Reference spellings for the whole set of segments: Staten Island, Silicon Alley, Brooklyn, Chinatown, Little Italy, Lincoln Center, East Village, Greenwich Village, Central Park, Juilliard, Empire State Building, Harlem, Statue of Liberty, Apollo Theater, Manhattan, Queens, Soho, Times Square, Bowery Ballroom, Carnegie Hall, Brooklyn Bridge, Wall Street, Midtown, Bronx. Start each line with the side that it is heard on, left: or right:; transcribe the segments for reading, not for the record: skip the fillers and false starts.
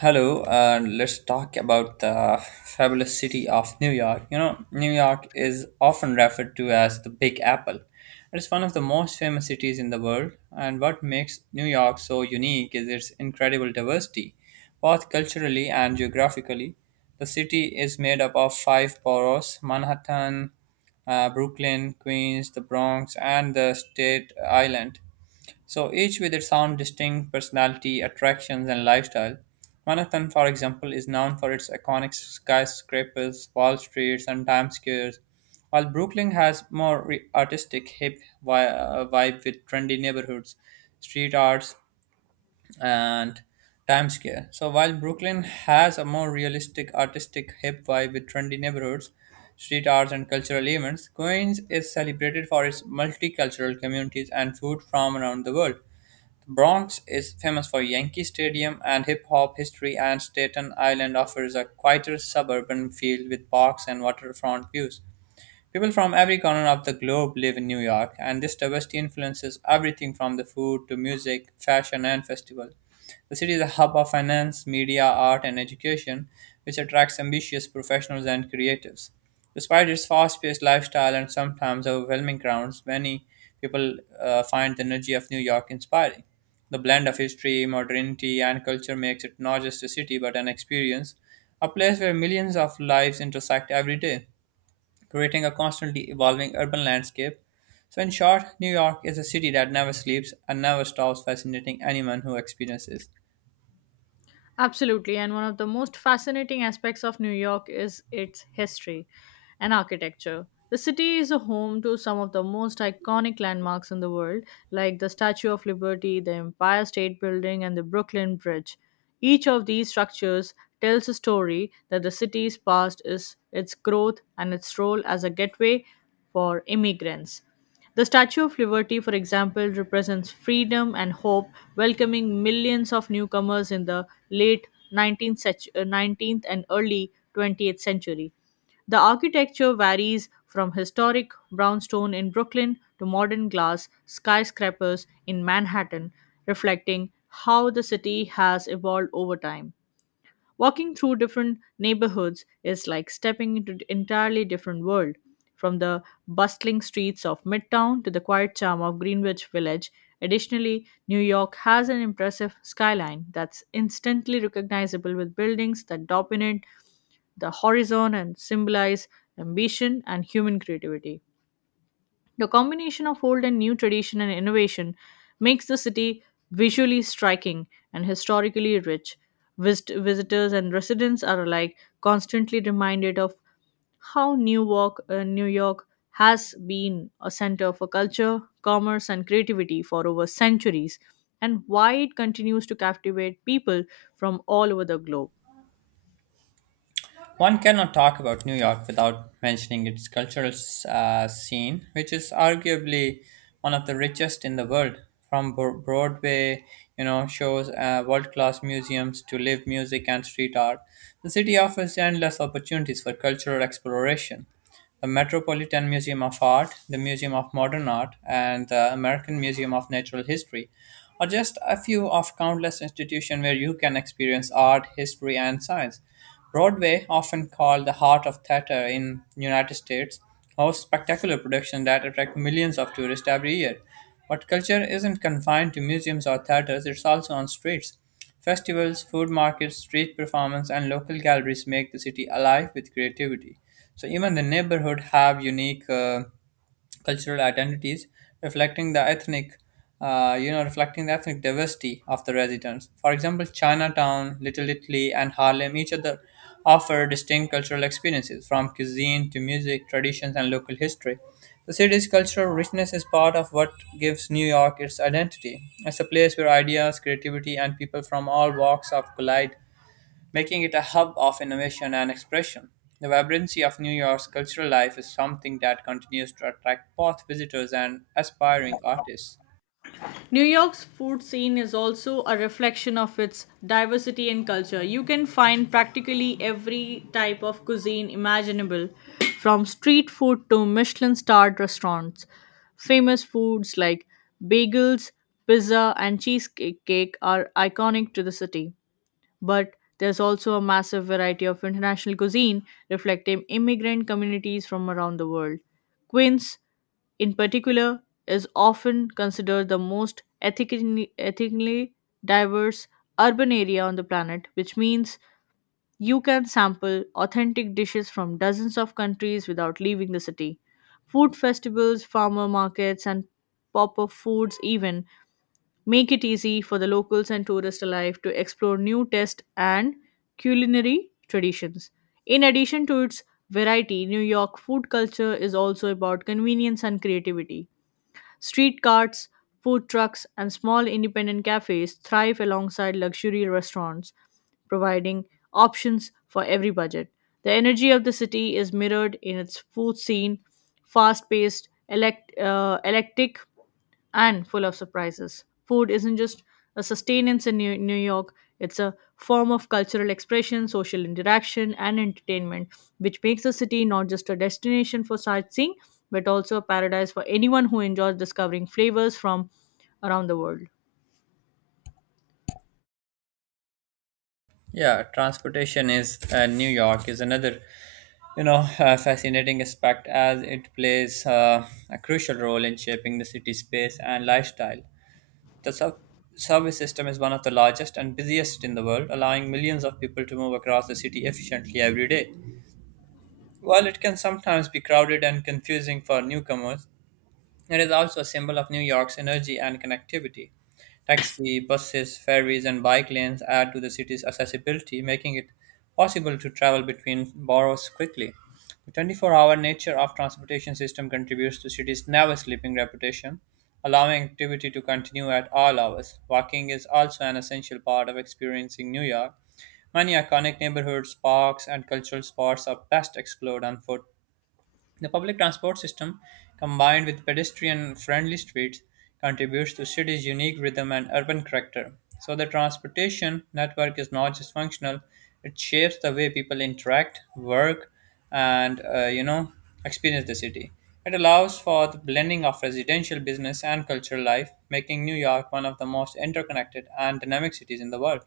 right: Hello, and let's talk about the fabulous city of New York. You know, New York is often referred to as the Big Apple. It is one of the most famous cities in the world, and what makes New York so unique is its incredible diversity, both culturally and geographically. The city is made up of five boroughs Manhattan, Brooklyn, Queens, the Bronx, and the State Island. So each with its own distinct personality, attractions, and lifestyle. Manhattan, for example, is known for its iconic skyscrapers, Wall Streets, and Times Squares, while Brooklyn has more artistic, hip vibe with trendy neighborhoods, street arts, and Times Square. So while Brooklyn has a more realistic, artistic, hip vibe with trendy neighborhoods, street arts, and cultural events, Queens is celebrated for its multicultural communities and food from around the world. The Bronx is famous for Yankee Stadium and hip hop history and Staten Island offers a quieter suburban feel with parks and waterfront views. People from every corner of the globe live in New York, and this diversity influences everything from the food to music, fashion, and festival. The city is a hub of finance, media, art, and education, which attracts ambitious professionals and creatives. Despite its fast paced lifestyle and sometimes overwhelming crowds, many people find the energy of New York inspiring. The blend of history, modernity, and culture makes it not just a city but an experience, a place where millions of lives intersect every day creating a constantly evolving urban landscape. So, in short, New York is a city that never sleeps and never stops fascinating anyone who experiences.
left: Absolutely, and one of the most fascinating aspects of New York is its history and architecture. The city is a home to some of the most iconic landmarks in the world, like the Statue of Liberty, the Empire State Building, and the Brooklyn Bridge. Each of these structures tells a story that the city's past is its growth and its role as a gateway for immigrants. The Statue of Liberty, for example, represents freedom and hope, welcoming millions of newcomers in the late 19th and early 20th century. The architecture varies from historic brownstone in Brooklyn to modern glass skyscrapers in Manhattan, reflecting how the city has evolved over time. Walking through different neighborhoods is like stepping into an entirely different world, from the bustling streets of Midtown to the quiet charm of Greenwich Village. Additionally, New York has an impressive skyline that's instantly recognizable with buildings that dominate the horizon and symbolize ambition and human creativity. The combination of old and new tradition and innovation makes the city visually striking and historically rich. Visitors and residents are alike constantly reminded of how New York has been a center for culture, commerce, and creativity for over centuries, and why it continues to captivate people from all over the globe.
right: One cannot talk about New York without mentioning its cultural scene, which is arguably one of the richest in the world. From Broadway, you know, shows, world-class museums to live music and street art, the city offers endless opportunities for cultural exploration. The Metropolitan Museum of Art, the Museum of Modern Art, and the American Museum of Natural History are just a few of countless institutions where you can experience art, history, and science. Broadway, often called the heart of theater in United States, hosts spectacular productions that attract millions of tourists every year. But culture isn't confined to museums or theaters, it's also on streets. Festivals, food markets, street performance, and local galleries make the city alive with creativity. So even the neighborhood have unique cultural identities reflecting the ethnic reflecting the ethnic diversity of the residents, for example Chinatown, Little Italy, and Harlem each other offer distinct cultural experiences from cuisine to music traditions and local history. The city's cultural richness is part of what gives New York its identity. It's a place where ideas, creativity, and people from all walks of collide, making it a hub of innovation and expression. The vibrancy of New York's cultural life is something that continues to attract both visitors and aspiring artists.
left: New York's food scene is also a reflection of its diversity and culture. You can find practically every type of cuisine imaginable, from street food to Michelin starred restaurants. Famous foods like bagels, pizza, and cheesecake are iconic to the city. But there's also a massive variety of international cuisine reflecting immigrant communities from around the world. Queens, in particular, is often considered the most ethnically diverse urban area on the planet, which means you can sample authentic dishes from dozens of countries without leaving the city. Food festivals, farmer markets, and pop up foods, even make it easy for the locals and tourists alike to explore new taste and culinary traditions. In addition to its variety, New York food culture is also about convenience and creativity. Street carts, food trucks, and small independent cafes thrive alongside luxury restaurants, providing options for every budget. The energy of the city is mirrored in its food scene, fast paced, electric and full of surprises. Food isn't just a sustenance in New York, it's a form of cultural expression, social interaction, and entertainment, which makes the city not just a destination for sightseeing, but also a paradise for anyone who enjoys discovering flavors from around the world.
right: Yeah, transportation is New York is another you know fascinating aspect as it plays a crucial role in shaping the city's space and lifestyle. The subway system is one of the largest and busiest in the world, allowing millions of people to move across the city efficiently every day. While it can sometimes be crowded and confusing for newcomers, it is also a symbol of New York's energy and connectivity. Taxi, buses, ferries, and bike lanes add to the city's accessibility, making it possible to travel between boroughs quickly. The 24-hour nature of transportation system contributes to city's never sleeping reputation, allowing activity to continue at all hours. Walking is also an essential part of experiencing New York. Many iconic neighborhoods, parks, and cultural spots are best explored on foot the public transport system, combined with pedestrian friendly streets, contributes to city's unique rhythm and urban character. So, the transportation network is not just functional, it shapes the way people interact, work, and experience the city. It allows for the blending of residential business and cultural life, making New York one of the most interconnected and dynamic cities in the world.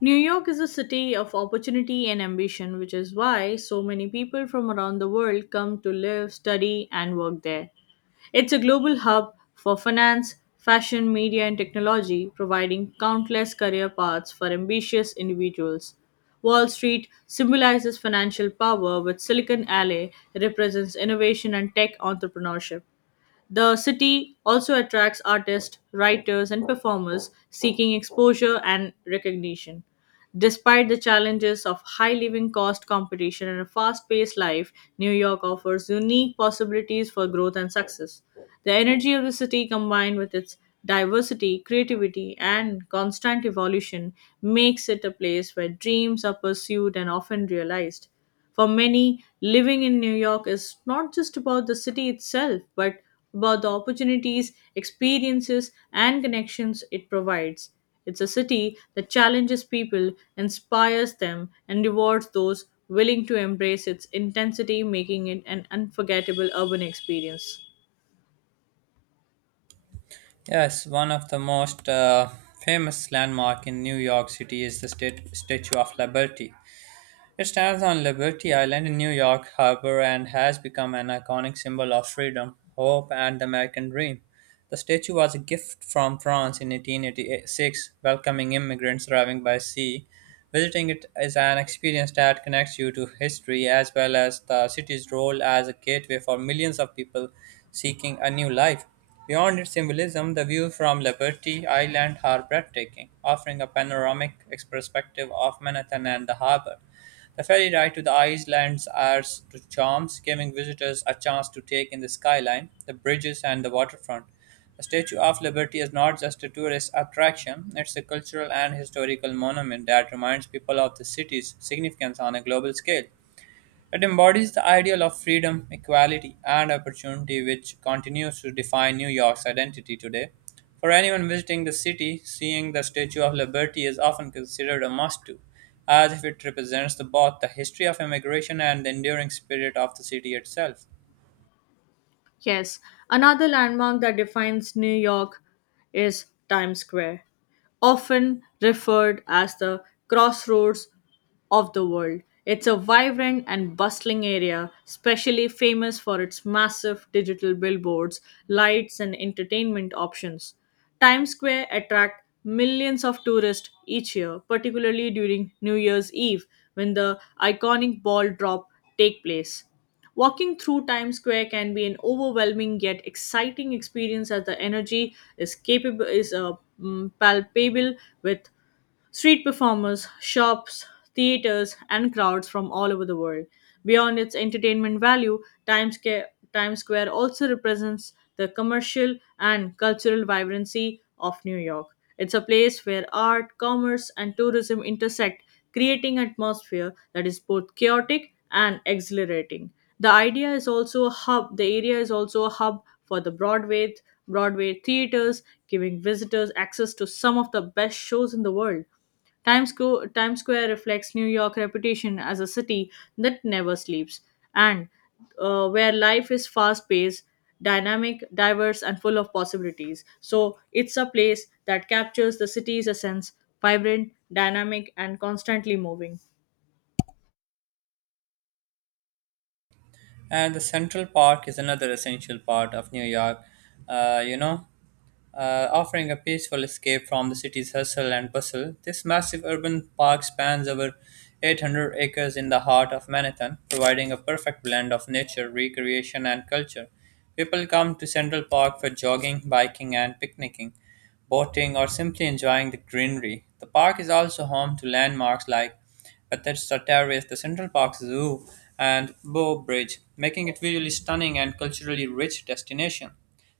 left: New York is a city of opportunity and ambition, which is why so many people from around the world come to live, study, and work there. It's a global hub for finance, fashion, media, and technology, providing countless career paths for ambitious individuals. Wall Street symbolizes financial power, while Silicon Alley represents innovation and tech entrepreneurship. The city also attracts artists, writers, and performers seeking exposure and recognition. Despite the challenges of high living cost competition and a fast paced life, New York offers unique possibilities for growth and success. The energy of the city, combined with its diversity, creativity, and constant evolution, makes it a place where dreams are pursued and often realized. For many, living in New York is not just about the city itself, but about the opportunities, experiences, and connections it provides. It's a city that challenges people, inspires them, and rewards those willing to embrace its intensity, making it an unforgettable urban experience.
right: Yes, one of the most famous landmark in New York City is the state Statue of Liberty. It stands on Liberty Island in New York Harbor and has become an iconic symbol of freedom, hope, and the American dream. The statue was a gift from France in 1886, welcoming immigrants arriving by sea. Visiting it is an experience that connects you to history as well as the city's role as a gateway for millions of people seeking a new life. Beyond its symbolism, the view from Liberty Island are breathtaking, offering a panoramic perspective of Manhattan and the harbor. The ferry ride to the islands adds to charms, giving visitors a chance to take in the skyline, the bridges, and the waterfront. The Statue of Liberty is not just a tourist attraction, it's a cultural and historical monument that reminds people of the city's significance on a global scale. It embodies the ideal of freedom, equality, and opportunity, which continues to define New York's identity today. For anyone visiting the city, seeing the Statue of Liberty is often considered a must do, as if it represents the, both the history of immigration and the enduring spirit of the city itself.
left: Yes, another landmark that defines New York is Times Square, often referred as the crossroads of the world. It's a vibrant and bustling area, especially famous for its massive digital billboards, lights, and entertainment options. Times Square attracts millions of tourists each year, particularly during New Year's Eve when the iconic ball drop take place. Walking through Times Square can be an overwhelming yet exciting experience as the energy is palpable with street performers, shops, theaters, and crowds from all over the world. Beyond its entertainment value, Times Square also represents the commercial and cultural vibrancy of New York. It's a place where art, commerce, and tourism intersect, creating an atmosphere that is both chaotic and exhilarating. The idea is also a hub. The area is also a hub for the Broadway theaters, giving visitors access to some of the best shows in the world. Times Square reflects New York's reputation as a city that never sleeps and where life is fast paced, dynamic, diverse, and full of possibilities. So it's a place that captures the city's essence, vibrant, dynamic, and constantly moving.
right: And the Central Park is another essential part of New York, uh, you know, offering a peaceful escape from the city's hustle and bustle. This massive urban park spans over 800 acres in the heart of Manhattan, providing a perfect blend of nature, recreation, and culture. People come to Central Park for jogging, biking, and picnicking, boating, or simply enjoying the greenery. The park is also home to landmarks like Bethesda Terrace, the Central Park Zoo, and Bow Bridge, making it visually stunning and culturally rich destination.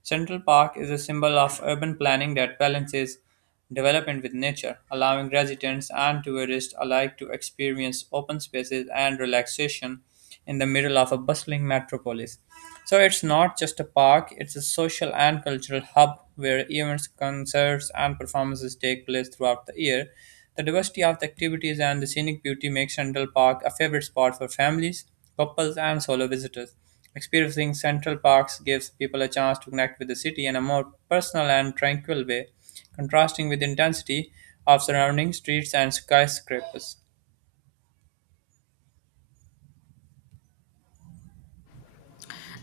right: Central Park is a symbol of urban planning that balances development with nature, allowing residents and tourists alike to experience open spaces and relaxation in the middle of a bustling metropolis. So it's not just a park, it's a social and cultural hub where events, concerts, and performances take place throughout the year. The diversity of the activities and the scenic beauty makes Central Park a favorite spot for families, couples, and solo visitors. Experiencing Central Parks gives people a chance to connect with the city in a more personal and tranquil way, contrasting with the intensity of surrounding streets and skyscrapers.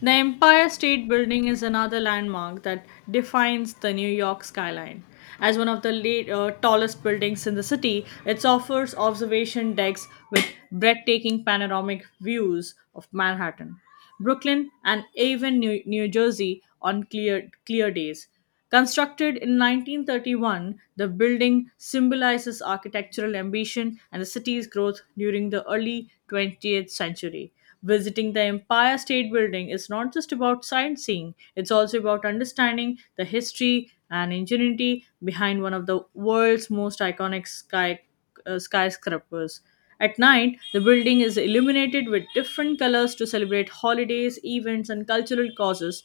left: The Empire State Building is another landmark that defines the New York skyline. As one of the tallest buildings in the city, it offers observation decks with breathtaking panoramic views of Manhattan, Brooklyn, and even New Jersey on clear days. Constructed in 1931, the building symbolizes architectural ambition and the city's growth during the early 20th century. Visiting the Empire State Building is not just about sightseeing, it's also about understanding the history and ingenuity behind one of the world's most iconic skyscrapers. At night, the building is illuminated with different colors to celebrate holidays, events, and cultural causes,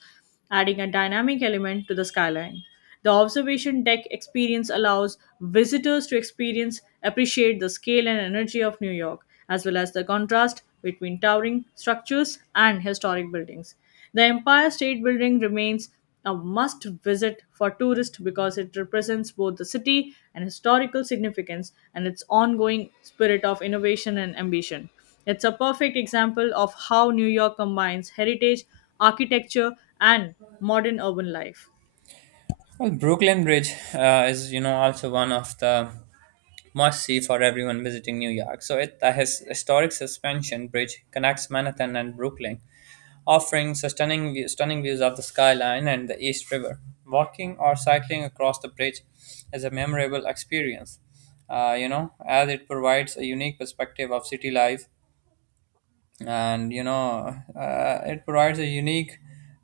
left: adding a dynamic element to the skyline. The observation deck experience allows visitors to appreciate the scale and energy of New York, as well as the contrast between towering structures and historic buildings. The Empire State Building remains a must visit for tourists because it represents both the city and historical significance and its ongoing spirit of innovation and ambition. It's a perfect example of how New York combines heritage, architecture, and modern urban life.
right: Well, Brooklyn Bridge is, you know, also one of the must see for everyone visiting New York. So it the his historic suspension bridge connects Manhattan and Brooklyn, offering a stunning views of the skyline and the East River. Walking or cycling across the bridge is a memorable experience. As it provides a unique perspective of city life and it provides a unique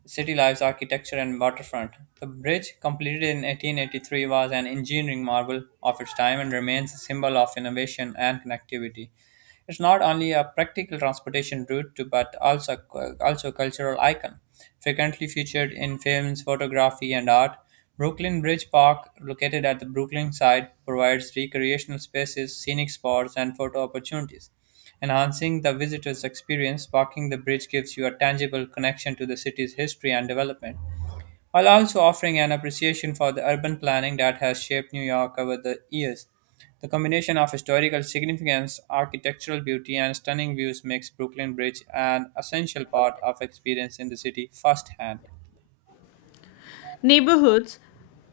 right: city life's architecture and waterfront. The bridge, completed in 1883, was an engineering marvel of its time and remains a symbol of innovation and connectivity. It's not only a practical transportation route to, but also a cultural icon frequently featured in films, photography, and art. Brooklyn Bridge Park, located at the Brooklyn side, provides recreational spaces, scenic spots, and photo opportunities, enhancing the visitor's experience. Walking the bridge gives you a tangible connection to the city's history and development, while also offering an appreciation for the urban planning that has shaped New York over the years. The combination of historical significance, architectural beauty, and stunning views makes Brooklyn Bridge an essential part of experience in the city firsthand.
left: Neighborhoods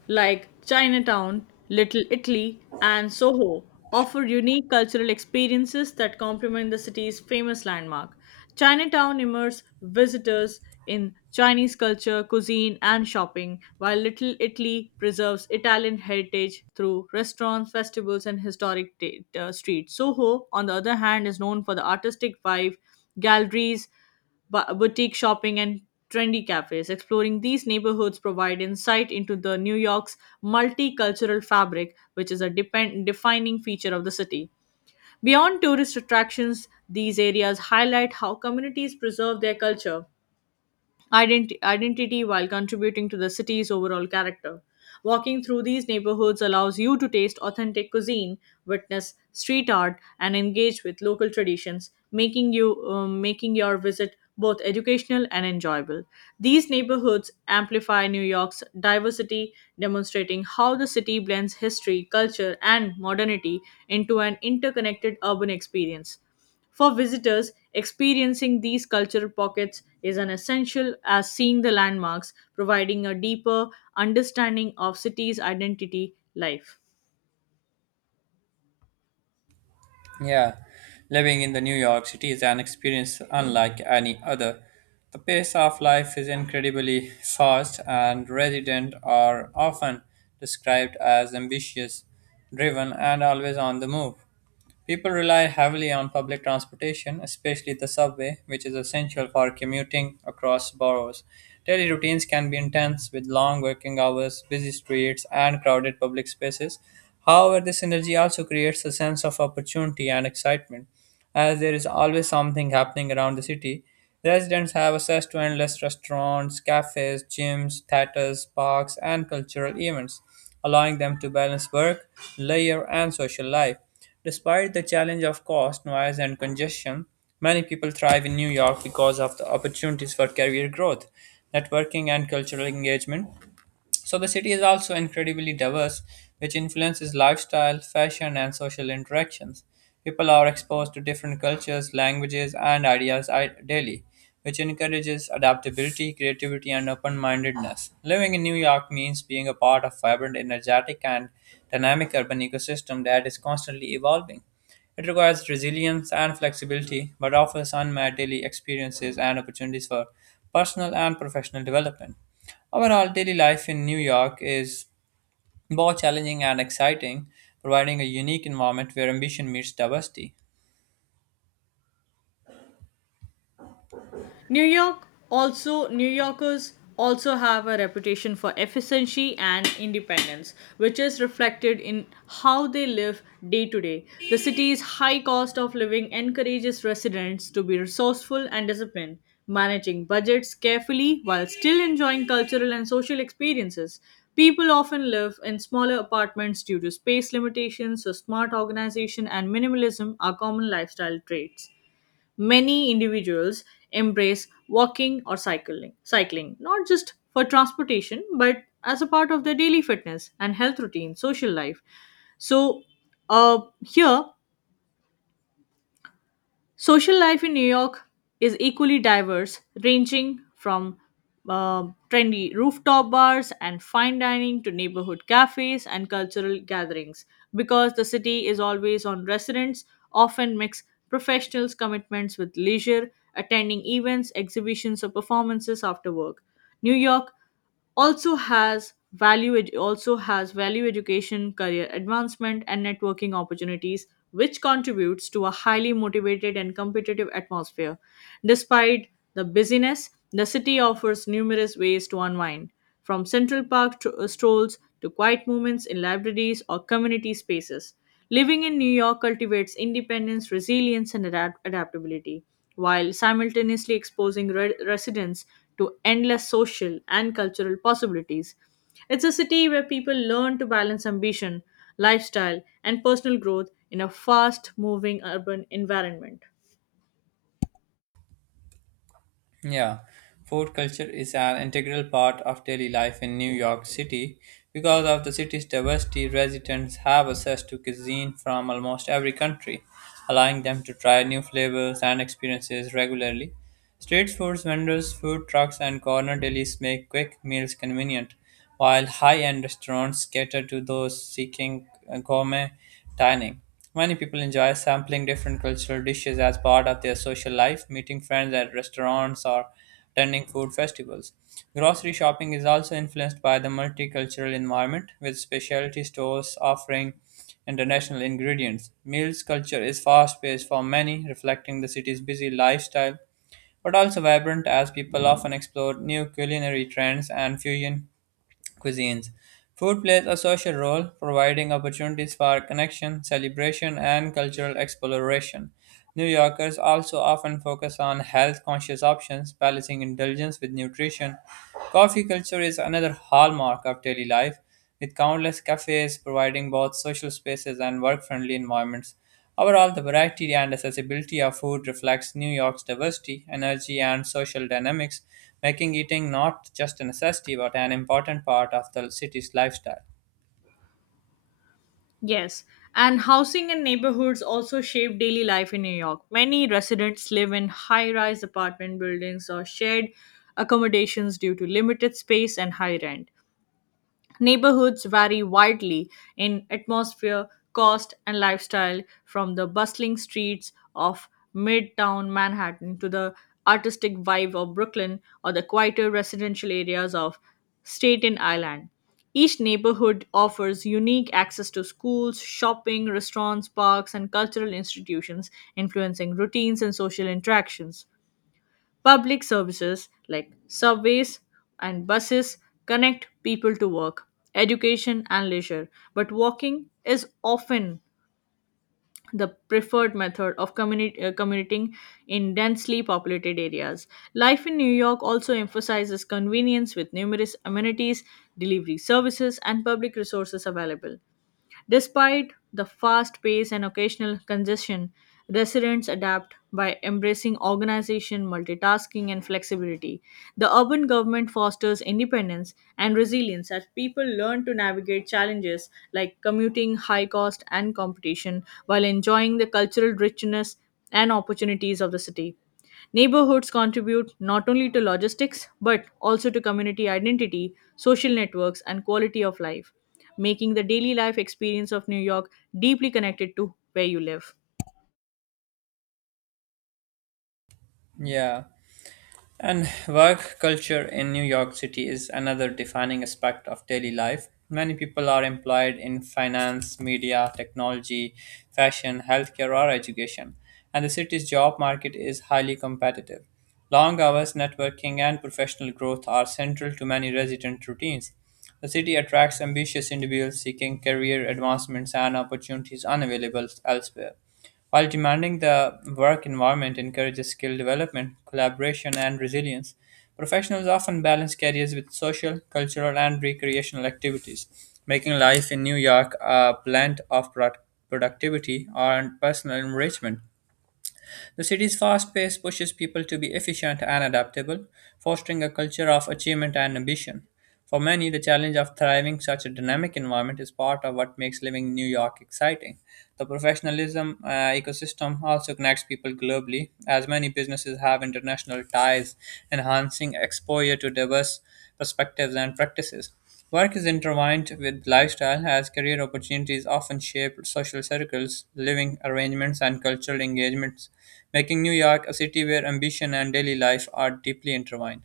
left: like Chinatown, Little Italy, and Soho offer unique cultural experiences that complement the city's famous landmark. Chinatown immerses visitors in Chinese culture, cuisine, and shopping, while Little Italy preserves Italian heritage through restaurants, festivals, and historic streets. Soho, on the other hand, is known for the artistic vibe, galleries, boutique shopping and trendy cafes. Exploring these neighborhoods provide insight into the New York's multicultural fabric, which is a defining feature of the city. Beyond tourist attractions, these areas highlight how communities preserve their culture identity while contributing to the city's overall character. Walking through these neighborhoods allows you to taste authentic cuisine, witness street art, and engage with local traditions, making you making your visit both educational and enjoyable. These neighborhoods amplify New York's diversity, demonstrating how the city blends history, culture, and modernity into an interconnected urban experience. For visitors, experiencing these cultural pockets is an essential as seeing the landmarks, providing a deeper understanding of city's identity life.
right: Yeah, living in the New York City is an experience unlike any other. The pace of life is incredibly fast, and residents are often described as ambitious, driven, and always on the move. People rely heavily on public transportation, especially the subway, which is essential for commuting across boroughs. Daily routines can be intense with long working hours, busy streets, and crowded public spaces. However, this energy also creates a sense of opportunity and excitement. As there is always something happening around the city, residents have access to endless restaurants, cafes, gyms, theaters, parks, and cultural events, allowing them to balance work, leisure, and social life. Despite the challenge of cost, noise, and congestion, many people thrive in New York because of the opportunities for career growth, networking, and cultural engagement. So the city is also incredibly diverse, which influences lifestyle, fashion, and social interactions. People are exposed to different cultures, languages, and daily, which encourages adaptability, creativity, and open mindedness. Living in New York means being a part of vibrant, energetic, and dynamic urban ecosystem that is constantly evolving. It requires resilience and flexibility, but offers unmet daily experiences and opportunities for personal and professional development. Overall, daily life in New York is both challenging and exciting, providing a unique environment where ambition meets diversity.
left: New Yorkers also have a reputation for efficiency and independence, which is reflected in how they live day to day. The city's high cost of living encourages residents to be resourceful and disciplined, managing budgets carefully while still enjoying cultural and social experiences. People often live in smaller apartments due to space limitations, so smart organization and minimalism are common lifestyle traits. Many individuals embrace walking or cycling not just for transportation but as a part of their daily fitness and health routine, social life. So, here Social life in New York is equally diverse, ranging from uh, trendy rooftop bars and fine dining to neighborhood cafes and cultural gatherings. Because the city is always on residents, often mix professionals' commitments with leisure, attending events, exhibitions, or performances after work. New York also has value it also has value education career advancement and networking opportunities, which contributes to a highly motivated and competitive atmosphere despite the busyness. The city offers numerous ways to unwind from Central Park strolls to quiet moments in libraries or community spaces. Living in New York cultivates independence, resilience, and adaptability, while simultaneously exposing residents to endless social and cultural possibilities. It's a city where people learn to balance ambition, lifestyle, and personal growth in a fast moving urban environment.
right: Yeah, food culture is an integral part of daily life in New York City. Because of the city's diversity, residents have access to cuisine from almost every country, allowing them to try new flavors and experiences regularly. Street food vendors, food trucks, and corner delis make quick meals convenient while high-end restaurants cater to those seeking gourmet dining. Many people enjoy sampling different cultural dishes as part of their social life, meeting friends at restaurants or attending food festivals. Grocery shopping is also influenced by the multicultural environment, with specialty stores offering international ingredients. Meals culture is fast paced for many, reflecting the city's busy lifestyle, but also vibrant as people often explore new culinary trends and fusion cuisines. Food plays a social role, providing opportunities for connection, celebration, and cultural exploration. New Yorkers also often focus on health conscious options, balancing indulgence with nutrition. Coffee culture is another hallmark of daily life, with countless cafes providing both social spaces and work friendly environments. Overall, the variety and accessibility of food reflects New York's diversity, energy, and social dynamics, making eating not just a necessity but an important part of the city's lifestyle.
left: Yes, and housing and neighborhoods also shape daily life in New York. Many residents live in high rise apartment buildings or shared accommodations due to limited space and high rent. Neighborhoods vary widely in atmosphere, cost, and lifestyle, from the bustling streets of midtown Manhattan to the artistic vibe of Brooklyn or the quieter residential areas of Staten Island. Each neighborhood offers unique access to schools, shopping, restaurants, parks, and cultural institutions, influencing routines and social interactions. Public services like subways and buses connect people to work, education, and leisure, but walking is often the preferred method of commuting in densely populated areas. Life in New York also emphasizes convenience with numerous amenities, delivery services, and public resources available. Despite the fast pace and occasional congestion, residents adapt by embracing organization, multitasking, and flexibility. The urban government fosters independence and resilience as people learn to navigate challenges like commuting, high cost, and competition while enjoying the cultural richness and opportunities of the city. Neighborhoods contribute not only to logistics but also to community identity, social networks, and quality of life, making the daily life experience of New York deeply connected to where you live.
right: Yeah. And work culture in New York City is another defining aspect of daily life. Many people are employed in finance, media, technology, fashion, healthcare, or education, and the city's job market is highly competitive. Long hours, networking, and professional growth are central to many resident routines. The city attracts ambitious individuals seeking career advancements and opportunities unavailable elsewhere, while demanding the work environment encourages skill development, collaboration, and resilience. Professionals often balance careers with social, cultural, and recreational activities, making life in New York a blend of productivity and personal enrichment. The city's fast pace pushes people to be efficient and adaptable, fostering a culture of achievement and ambition. For many, the challenge of thriving such a dynamic environment is part of what makes living in New York exciting. The professionalism ecosystem also connects people globally, as many businesses have international ties, enhancing exposure to diverse perspectives and practices. Work is intertwined with lifestyle, as career opportunities often shape social circles, living arrangements, and cultural engagements, making New York a city where ambition and daily life are deeply intertwined.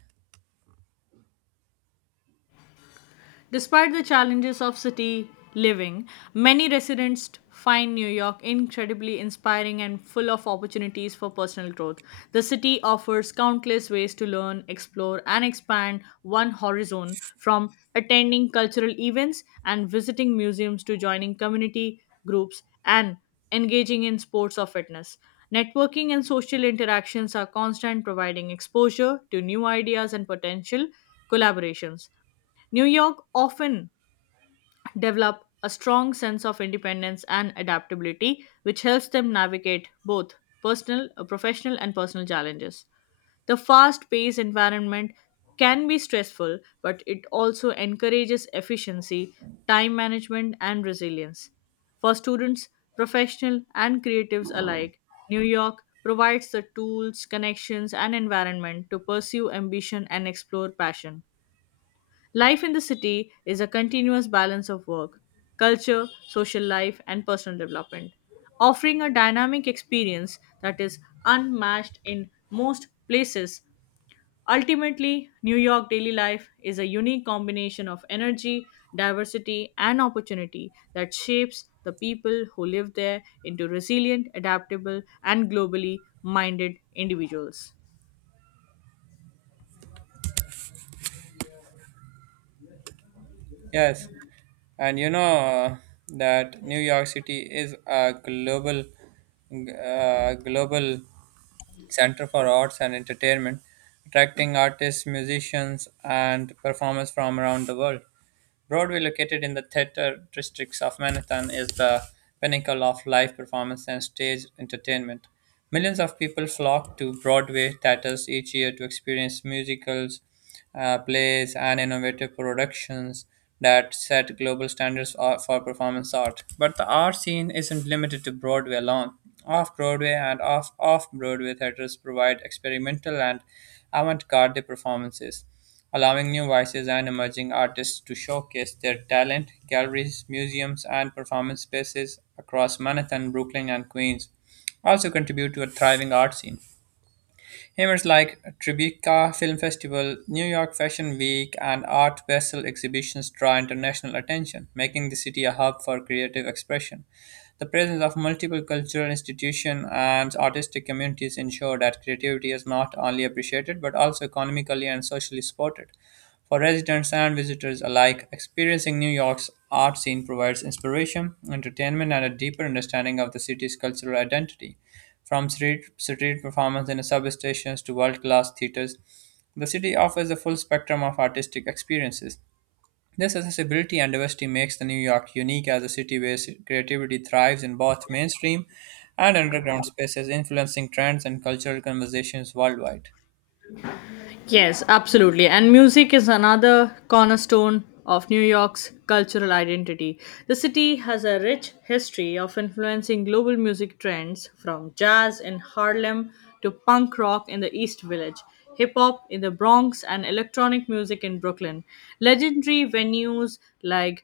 left: Despite the challenges of city living, many residents find New York incredibly inspiring and full of opportunities for personal growth. The city offers countless ways to learn, explore, and expand one horizon from attending cultural events and visiting museums to joining community groups and engaging in sports or fitness. Networking and social interactions are constant, providing exposure to new ideas and potential collaborations. New York often develop a strong sense of independence and adaptability, which helps them navigate both professional, and personal challenges. The fast paced environment can be stressful, but it also encourages efficiency, time management, and resilience. For students, professional, and creatives alike, New York provides the tools, connections, and environment to pursue ambition and explore passion. Life in the city is a continuous balance of work, culture, social life, and personal development, offering a dynamic experience that is unmatched in most places. Ultimately, New York daily life is a unique combination of energy, diversity, and opportunity that shapes the people who live there into resilient, adaptable, and globally minded individuals.
right: Yes, and that New York City is a global Center for Arts and Entertainment, attracting artists, musicians, and performers from around the world. Broadway, located in the theater districts of Manhattan, is the pinnacle of live performance and stage entertainment. Millions of people flock to Broadway theaters each year to experience musicals, plays, and innovative productions that set global standards for performance art. But the art scene isn't limited to Broadway alone. Off Broadway and off off Broadway theaters provide experimental and avant garde performances, allowing new voices and emerging artists to showcase their talent. Galleries, museums, and performance spaces across Manhattan, Brooklyn, and Queens also contribute to a thriving art scene. Hammers like Tribeca Film Festival, New York Fashion Week, and Art Basel exhibitions draw international attention, making the city a hub for creative expression. The presence of multiple cultural institutions and artistic communities ensure that creativity is not only appreciated but also economically and socially supported. For residents and visitors alike, experiencing New York's art scene provides inspiration, entertainment, and a deeper understanding of the city's cultural identity. From street performance in substations to world class theaters, the city offers a full spectrum of artistic experiences. This accessibility and diversity makes the New York unique as a city where creativity thrives in both mainstream and underground spaces, influencing trends and cultural conversations worldwide.
left: Yes, absolutely. And music is another cornerstone of New York's cultural identity. The city has a rich history of influencing global music trends from jazz in Harlem to punk rock in the East Village, hip hop in the Bronx, and electronic music in Brooklyn. Legendary venues like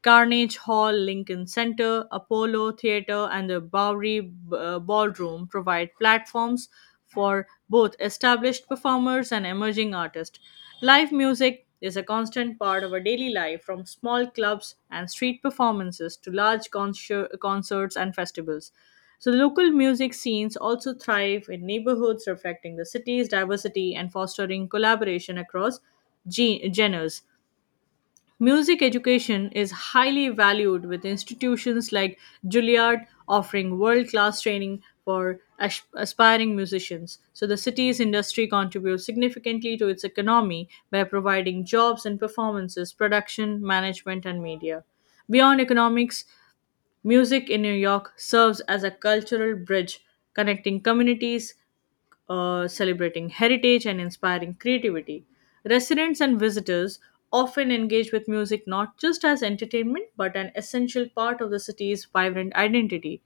left: Carnegie Hall, Lincoln Center, Apollo Theater, and the Bowery Ballroom provide platforms for both established performers and emerging artists. Live music is a constant part of our daily life, from small clubs and street performances to large concerts and festivals. So, local music scenes also thrive in neighborhoods reflecting the city's diversity and fostering collaboration across genres. Music education is highly valued with institutions like Juilliard offering world class training for aspiring musicians. So, the city's industry contributes significantly to its economy by providing jobs and performances, production, management, and media. Beyond economics, music in New York serves as a cultural bridge connecting communities, celebrating heritage and inspiring creativity. Residents and visitors often engage with music not just as entertainment but an essential part of the city's vibrant identity.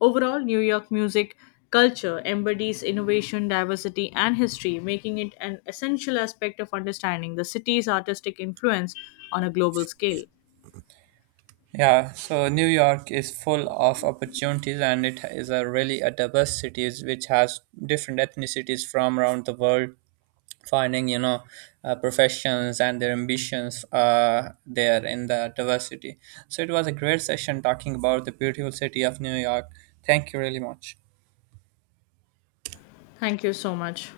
left: Overall, New York music culture embodies innovation, diversity, and history, making it an essential aspect of understanding the city's artistic influence on a global scale.
right: Yeah, so New York is full of opportunities and it is a really a diverse city which has different ethnicities from around the world finding, professions and their ambitions there in the diversity. So it was a great session talking about the beautiful city of New York. Thank you really much.
left: Thank you so much.